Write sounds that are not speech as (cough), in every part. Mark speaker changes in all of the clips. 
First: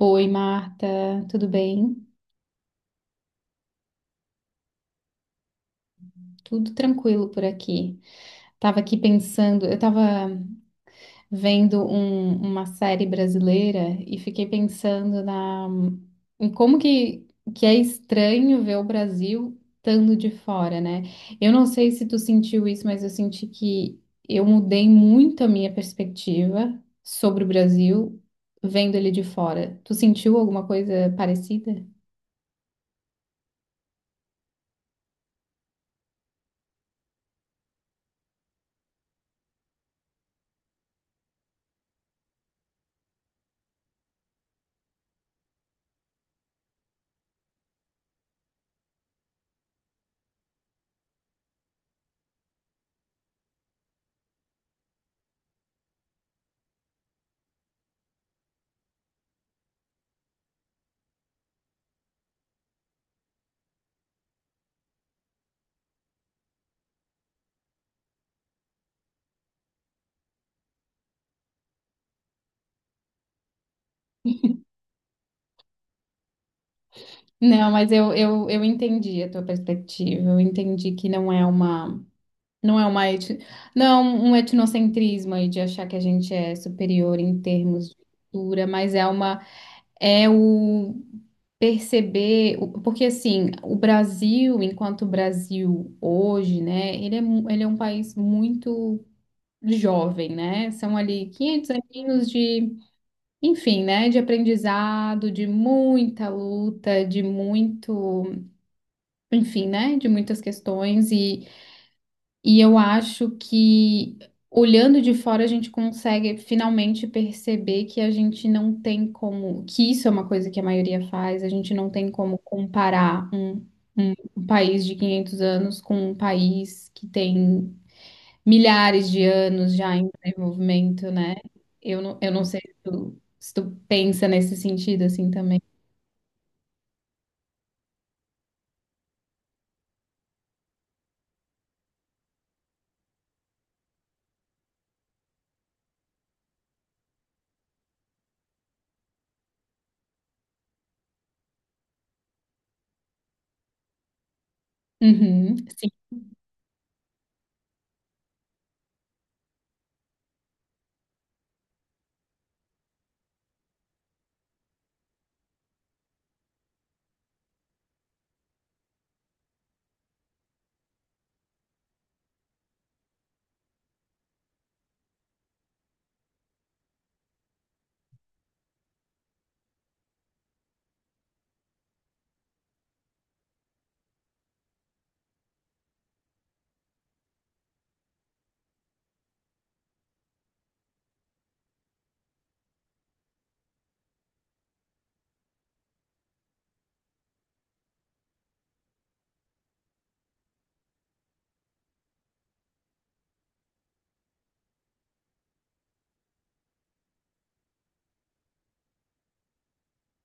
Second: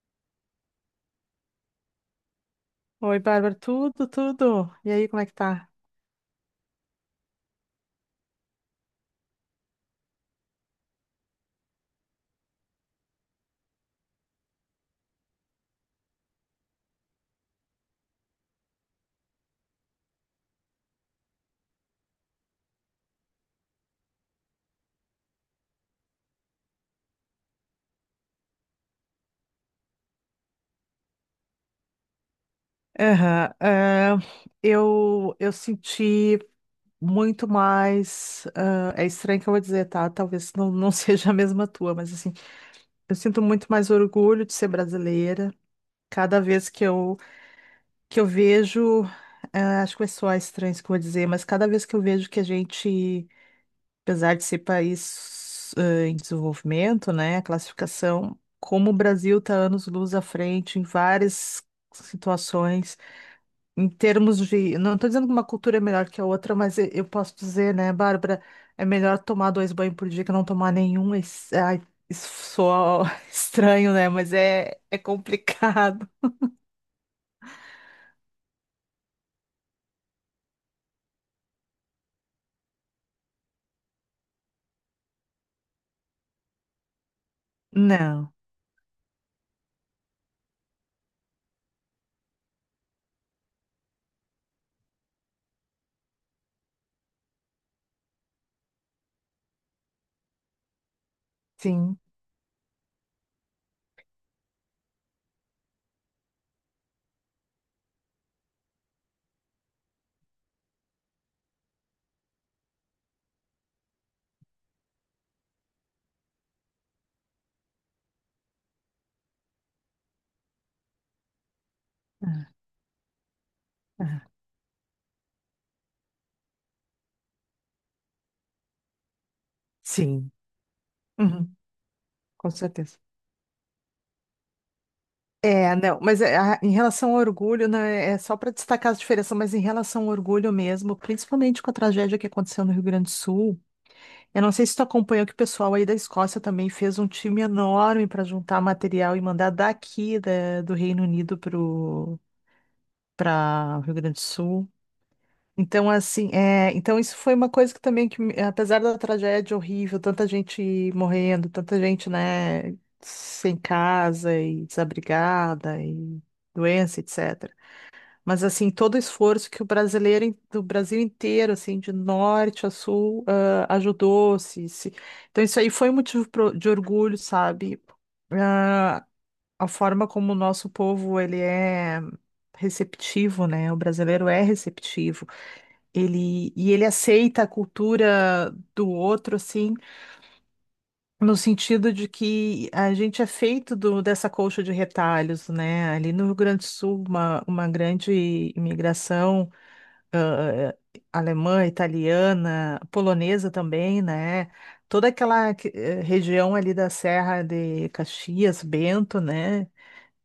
Speaker 1: Oi, Marta, tudo bem?
Speaker 2: Oi, Bárbara, tudo, tudo. E aí, como é que tá?
Speaker 1: Tudo tranquilo por aqui. Tava aqui pensando, eu tava vendo uma série brasileira e fiquei pensando em como que é estranho ver o Brasil estando de fora, né? Eu não sei se tu sentiu isso, mas eu senti que eu mudei muito a minha perspectiva sobre o Brasil vendo ele de fora. Tu sentiu alguma coisa parecida?
Speaker 2: Aham. Eu senti muito mais. É estranho que eu vou dizer, tá? Talvez não, não (laughs) seja a mesma tua, mas assim, eu sinto muito mais orgulho de ser brasileira. Cada vez que eu vejo. Acho que vai soar estranho isso que eu vou dizer, mas cada vez que eu vejo que a gente. Apesar de ser país em desenvolvimento, né, a classificação, como o Brasil está anos-luz à frente em várias situações, em termos de, não estou dizendo que uma cultura é melhor que a outra, mas eu posso dizer, né, Bárbara, é melhor tomar dois banhos por dia que não tomar nenhum. Isso, ai, isso soa (laughs) estranho, né, mas é complicado.
Speaker 1: Não, mas eu entendi a tua perspectiva. Eu entendi que não é não é uma, não é um etnocentrismo aí de achar que a gente é superior em termos de
Speaker 2: Não,
Speaker 1: cultura, mas é uma, é o perceber, porque assim, o Brasil, enquanto Brasil hoje, né, ele é, ele é um país muito jovem, né? São ali 500
Speaker 2: sim,
Speaker 1: aninhos de, enfim, né, de aprendizado, de muita luta, de muito enfim, né, de muitas questões e eu acho que olhando de fora a gente consegue finalmente perceber que a gente não tem como, que isso é uma coisa que a maioria faz, a gente não tem como
Speaker 2: ah,
Speaker 1: comparar
Speaker 2: ah,
Speaker 1: um país de 500 anos com um país que tem milhares de anos já em
Speaker 2: sim.
Speaker 1: desenvolvimento, né?
Speaker 2: Uhum.
Speaker 1: Eu não
Speaker 2: Com
Speaker 1: sei
Speaker 2: certeza.
Speaker 1: se tu pensa nesse sentido assim também.
Speaker 2: É, não, mas é, em relação ao orgulho, né, é só para destacar as diferenças, mas em relação ao orgulho mesmo, principalmente com a tragédia que aconteceu no Rio Grande do Sul, eu não sei se tu acompanhou que o pessoal aí da Escócia também fez um time enorme para juntar material e mandar daqui do Reino Unido para o Rio Grande do Sul.
Speaker 1: Uhum, sim.
Speaker 2: Então, assim, é, então isso foi uma coisa que também, que, apesar da tragédia horrível, tanta gente morrendo, tanta gente, né, sem casa e desabrigada e doença, etc. Mas, assim, todo o esforço que o brasileiro, do Brasil inteiro, assim, de norte a sul, ajudou, se. Então, isso aí foi um motivo de orgulho, sabe? Ah, a forma como o nosso povo, ele é receptivo, né? O brasileiro é receptivo, ele, e ele aceita a cultura do outro, assim, no sentido de que a gente é feito dessa colcha de retalhos, né? Ali no Rio Grande do Sul, uma grande imigração ãh, alemã, italiana, polonesa também, né? Toda aquela região ali da Serra de Caxias, Bento, né?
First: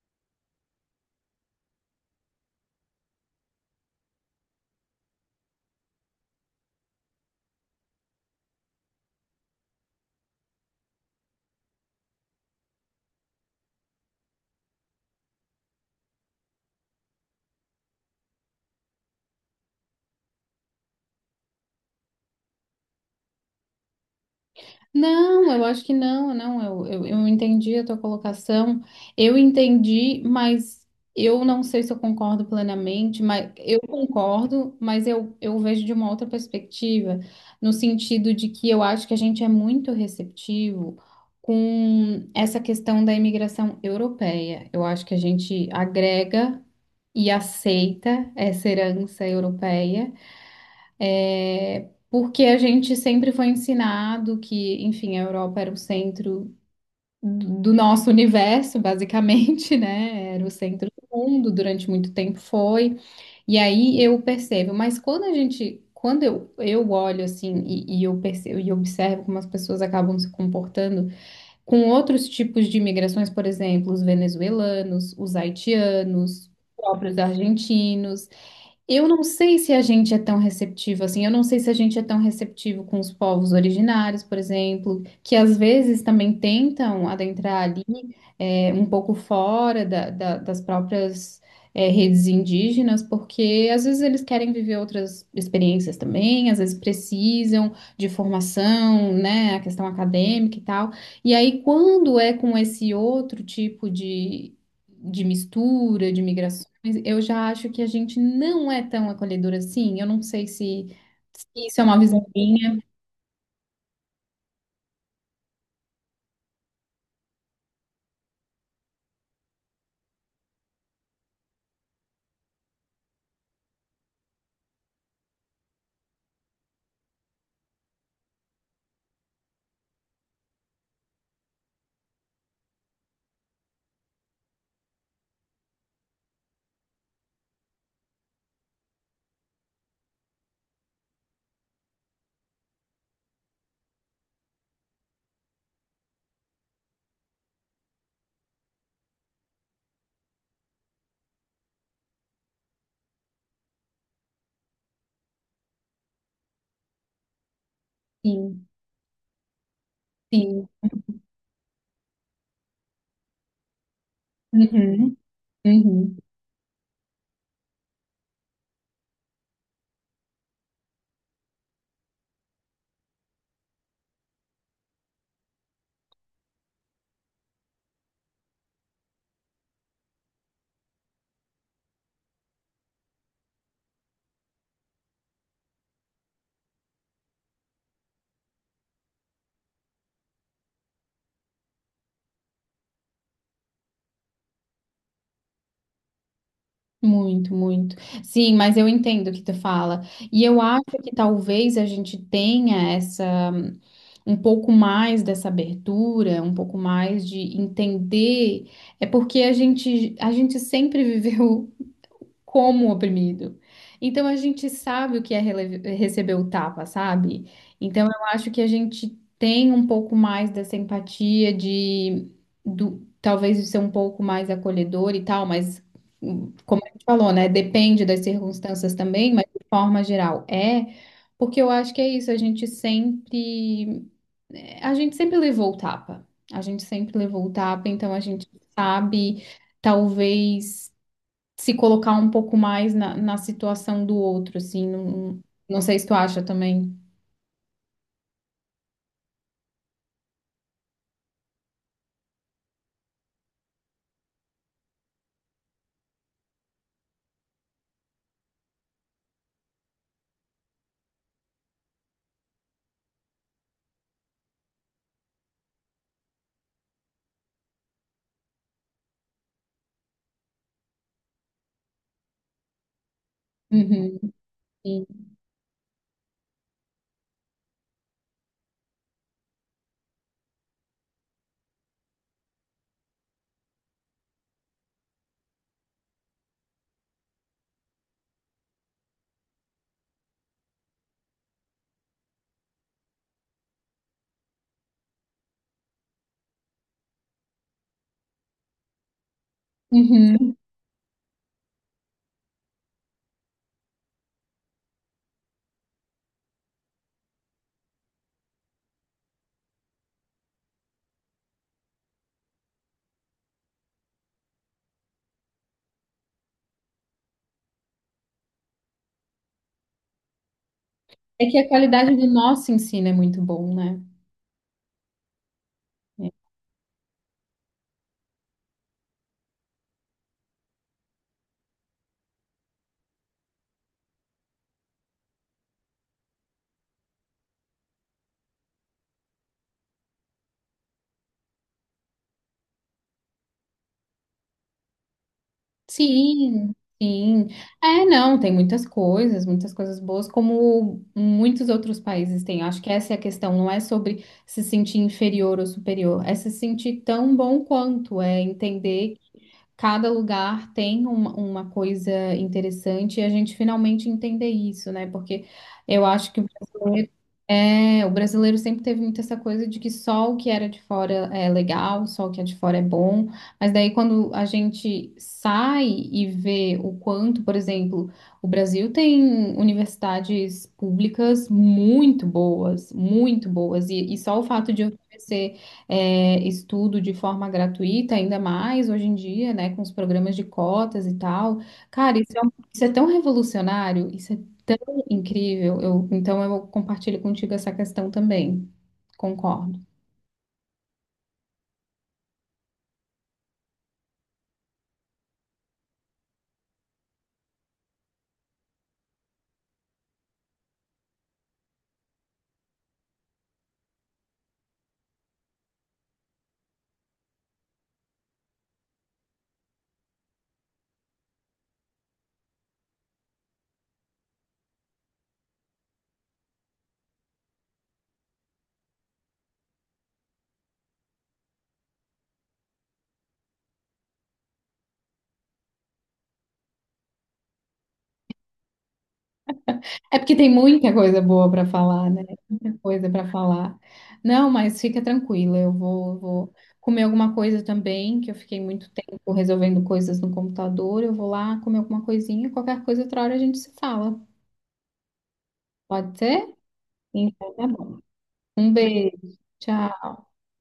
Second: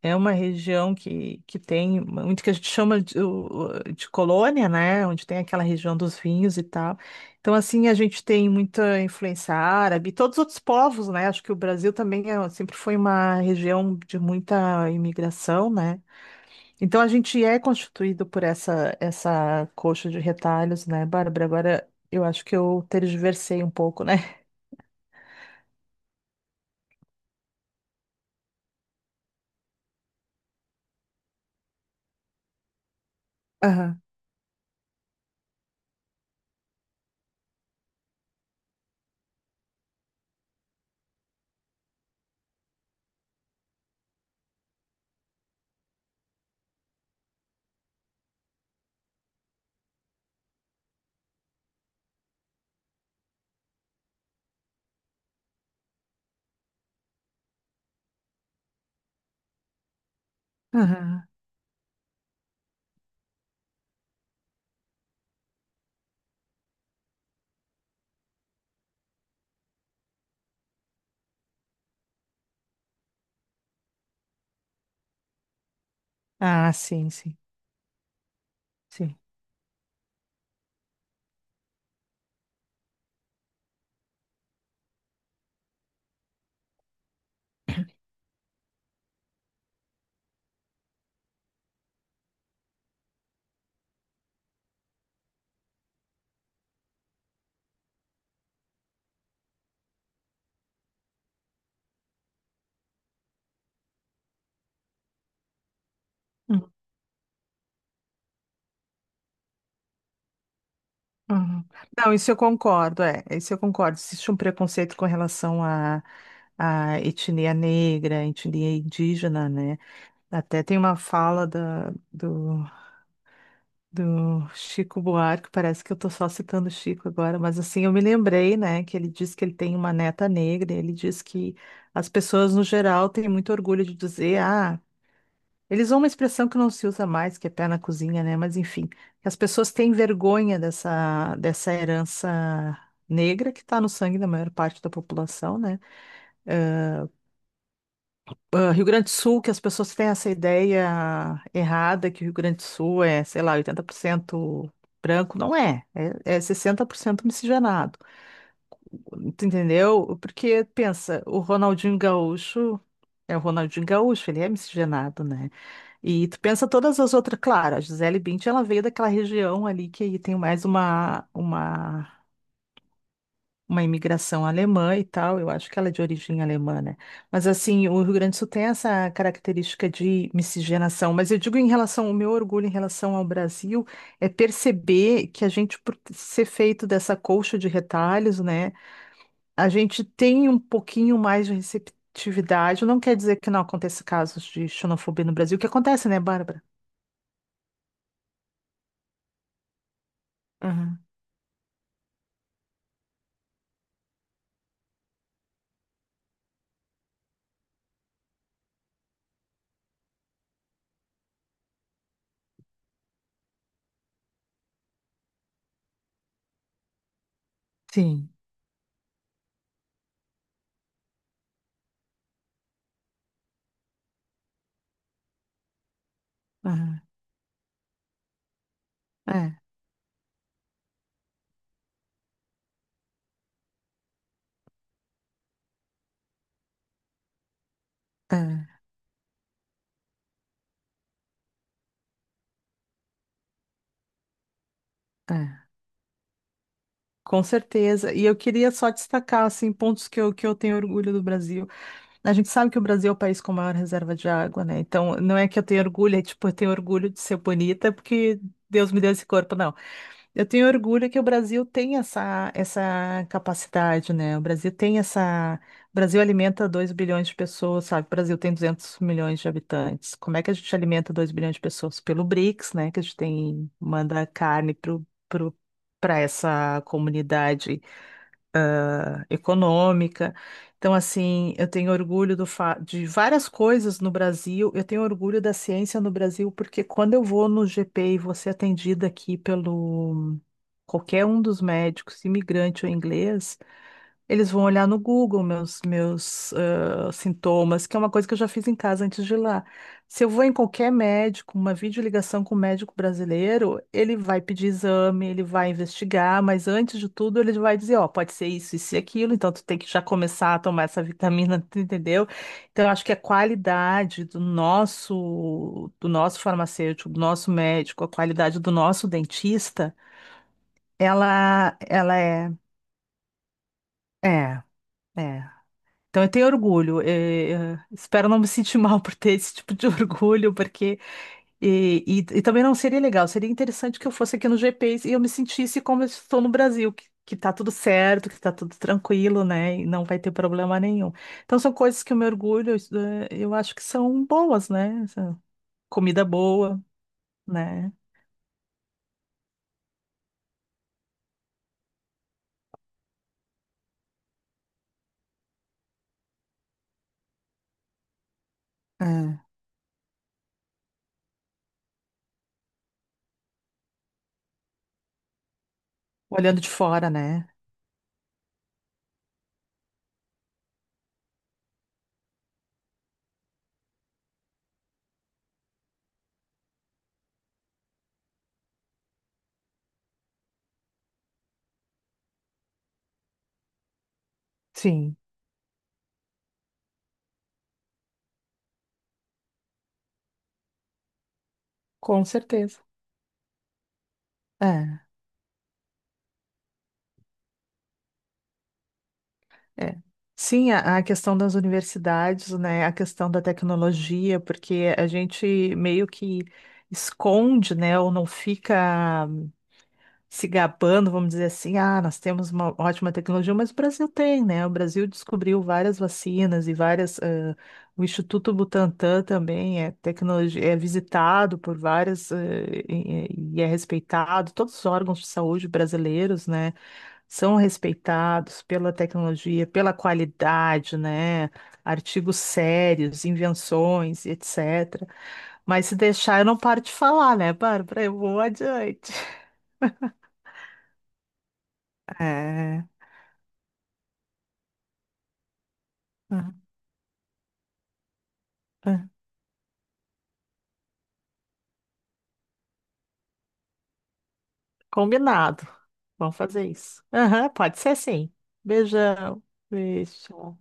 Speaker 2: É uma região que tem muito que a gente chama de, de colônia, né? Onde tem aquela região dos vinhos e tal. Então, assim, a gente tem muita influência árabe, e todos os outros povos, né? Acho que o Brasil também sempre foi uma região de muita imigração, né? Então, a gente é constituído por essa coxa de retalhos, né, Bárbara? Agora, eu acho que eu tergiversei um pouco, né?
Speaker 1: Não, eu acho que não, não, eu entendi a tua colocação, eu entendi, mas eu não sei se eu concordo plenamente, mas
Speaker 2: (laughs)
Speaker 1: eu
Speaker 2: Aham,
Speaker 1: concordo, eu vejo de uma outra perspectiva, no sentido de que eu acho que a gente é muito receptivo com essa questão da imigração europeia. Eu acho que a gente agrega e aceita essa herança europeia porque a gente sempre foi ensinado que, enfim, a Europa era o centro do nosso universo, basicamente, (laughs) né? Era o centro do
Speaker 2: aham.
Speaker 1: mundo, durante muito tempo foi. E aí eu percebo, mas quando a gente, eu olho assim e eu percebo e observo como as pessoas acabam se comportando com outros tipos de imigrações, por exemplo, os venezuelanos, os haitianos, os
Speaker 2: Ah, sim,
Speaker 1: próprios
Speaker 2: sim,
Speaker 1: argentinos. Eu
Speaker 2: sim.
Speaker 1: não sei se a gente é tão receptivo assim, eu não sei se a gente é tão receptivo com os povos originários, por exemplo, que às vezes também tentam adentrar ali um pouco fora das próprias redes indígenas, porque às vezes eles querem viver outras experiências também, às vezes precisam de formação, né, a questão acadêmica e tal. E aí, quando é com esse outro tipo de mistura, de migrações, eu já acho que a gente não é tão acolhedor assim. Eu não sei se, se
Speaker 2: Uhum.
Speaker 1: isso é uma
Speaker 2: Não,
Speaker 1: visão
Speaker 2: isso eu
Speaker 1: minha.
Speaker 2: concordo, é, isso eu concordo. Existe um preconceito com relação à etnia negra, etnia indígena, né? Até tem uma fala da, do Chico Buarque, parece que eu tô só citando o Chico agora, mas assim, eu me lembrei, né, que ele diz que ele tem uma neta negra, e ele diz que as pessoas no geral têm muito orgulho de dizer, eles usam uma expressão que não se usa mais, que é pé na cozinha, né? Mas enfim, as pessoas têm vergonha dessa herança negra que está no sangue da maior parte da população, né? Rio Grande do Sul, que as pessoas têm essa ideia errada que o Rio Grande do Sul é, sei lá, 80% branco. Não é, é 60% miscigenado.
Speaker 1: Sim,
Speaker 2: Tu entendeu? Porque
Speaker 1: sim.
Speaker 2: pensa, o Ronaldinho Gaúcho é o Ronaldinho Gaúcho, ele é
Speaker 1: Uhum,
Speaker 2: miscigenado, né?
Speaker 1: uhum.
Speaker 2: E tu pensa todas as outras, claro, a Gisele Bündchen, ela veio daquela região ali que aí tem mais uma, uma imigração alemã e tal, eu acho que ela é de origem alemã, né? Mas assim, o Rio Grande do Sul tem essa característica de miscigenação, mas eu digo em relação, o meu orgulho em relação ao Brasil é perceber que a gente, por ser feito dessa colcha de retalhos, né? A gente tem um pouquinho mais de receptividade, não quer dizer que não aconteça casos de xenofobia no Brasil, que acontece, né, Bárbara?
Speaker 1: Muito, muito. Sim, mas eu entendo o que tu fala. E eu acho
Speaker 2: Aham.
Speaker 1: que talvez a gente tenha essa um pouco mais dessa abertura, um pouco mais de entender. É porque a gente sempre (laughs) viveu como oprimido. Então a gente sabe o que é receber o tapa, sabe? Então eu
Speaker 2: Sim.
Speaker 1: acho que a gente tem um pouco mais dessa empatia talvez de ser um pouco mais acolhedor e tal, mas como a
Speaker 2: Aham.
Speaker 1: gente falou, né? Depende das circunstâncias também, mas
Speaker 2: É,
Speaker 1: de forma geral é, porque eu acho que é isso, a gente sempre levou o tapa. A gente sempre levou o tapa, então a
Speaker 2: é,
Speaker 1: gente sabe, talvez se colocar um pouco mais na situação do outro, assim, não,
Speaker 2: é.
Speaker 1: não sei se tu acha também.
Speaker 2: Com certeza. E eu queria só destacar, assim, pontos que eu tenho orgulho do Brasil. A gente sabe que o Brasil é o país com maior reserva de água, né? Então, não é que eu tenho orgulho, é tipo, eu tenho orgulho de ser bonita, porque Deus me deu esse corpo, não. Eu tenho orgulho que o Brasil tem essa capacidade, né? O Brasil tem essa. O Brasil alimenta 2 bilhões de pessoas, sabe? O Brasil tem 200 milhões de habitantes. Como é que a gente alimenta 2 bilhões de pessoas? Pelo BRICS, né? Que a gente tem,
Speaker 1: Uhum,
Speaker 2: manda carne
Speaker 1: sim.
Speaker 2: para essa comunidade política, econômica. Então, assim, eu tenho orgulho de várias coisas no Brasil. Eu tenho orgulho da ciência no Brasil, porque quando eu vou no GP e vou ser atendida aqui pelo qualquer um dos médicos, imigrante ou inglês, eles vão olhar no Google meus sintomas, que é uma coisa que eu já fiz em casa antes de ir lá. Se eu vou em
Speaker 1: Uhum.
Speaker 2: qualquer médico, uma videoligação com o médico brasileiro, ele vai pedir exame, ele vai investigar, mas antes de tudo ele vai dizer, ó, pode ser isso, isso e aquilo, então tu tem que já começar a tomar essa vitamina, (laughs) tu entendeu? Então eu acho que a qualidade do nosso farmacêutico, do nosso médico, a qualidade do nosso dentista,
Speaker 1: É que a
Speaker 2: ela,
Speaker 1: qualidade
Speaker 2: ela
Speaker 1: do nosso ensino é muito bom, né?
Speaker 2: é, é. Então, eu
Speaker 1: É.
Speaker 2: tenho orgulho. Espero não me sentir mal por ter esse tipo de (laughs) orgulho, porque. E também não seria legal. Seria interessante que eu fosse aqui no GPs e eu me sentisse como eu estou no Brasil, que tá tudo certo, que tá tudo tranquilo, né? E não vai ter problema nenhum. Então, são coisas que o meu orgulho, isso, eu acho que são boas, né? Essa comida
Speaker 1: Sim,
Speaker 2: boa,
Speaker 1: sim.
Speaker 2: né?
Speaker 1: É, não, tem muitas coisas boas, como muitos outros países têm. Acho que essa é a questão, não é sobre se sentir inferior ou superior, é se sentir tão bom quanto, é entender
Speaker 2: É.
Speaker 1: cada lugar tem uma coisa interessante e a gente finalmente entender isso, né? Porque eu acho que o
Speaker 2: Olhando de
Speaker 1: brasileiro,
Speaker 2: fora, né?
Speaker 1: é, o brasileiro sempre teve muito essa coisa de que só o que era de fora é legal, só o que é de fora é bom. Mas daí quando a gente sai e vê o quanto, por exemplo, o Brasil tem universidades públicas muito boas, e só o fato de
Speaker 2: Sim,
Speaker 1: oferecer estudo de forma gratuita, ainda mais hoje em dia, né, com os programas de cotas e tal. Cara,
Speaker 2: com
Speaker 1: isso
Speaker 2: certeza.
Speaker 1: é tão revolucionário, isso é tão
Speaker 2: É.
Speaker 1: incrível. Eu, então eu compartilho contigo essa questão também. Concordo.
Speaker 2: É. Sim, a questão das universidades, né, a questão da tecnologia, porque a gente meio que esconde, né, ou não fica se gabando, vamos dizer assim, nós temos uma ótima tecnologia, mas o Brasil tem, né? O Brasil descobriu várias vacinas e várias, o Instituto Butantan também é tecnologia, é visitado por várias, e é respeitado, todos os órgãos de saúde brasileiros, né? São respeitados pela tecnologia, pela qualidade, né? Artigos sérios, invenções, etc. Mas se deixar, eu não paro de falar, né, Bárbara? Eu vou adiante.
Speaker 1: É porque tem muita coisa boa para falar, né? Muita
Speaker 2: É,
Speaker 1: coisa para falar. Não, mas fica tranquila, vou
Speaker 2: (laughs)
Speaker 1: comer alguma coisa também, que eu fiquei muito
Speaker 2: é, é.
Speaker 1: tempo resolvendo coisas no computador. Eu vou lá comer alguma coisinha, qualquer coisa outra hora a gente se fala.
Speaker 2: Combinado.
Speaker 1: Pode
Speaker 2: Vamos
Speaker 1: ser?
Speaker 2: fazer isso. Aham,
Speaker 1: Então tá
Speaker 2: pode ser
Speaker 1: bom.
Speaker 2: sim.
Speaker 1: Um beijo.
Speaker 2: Beijão.
Speaker 1: Tchau.
Speaker 2: Beijo.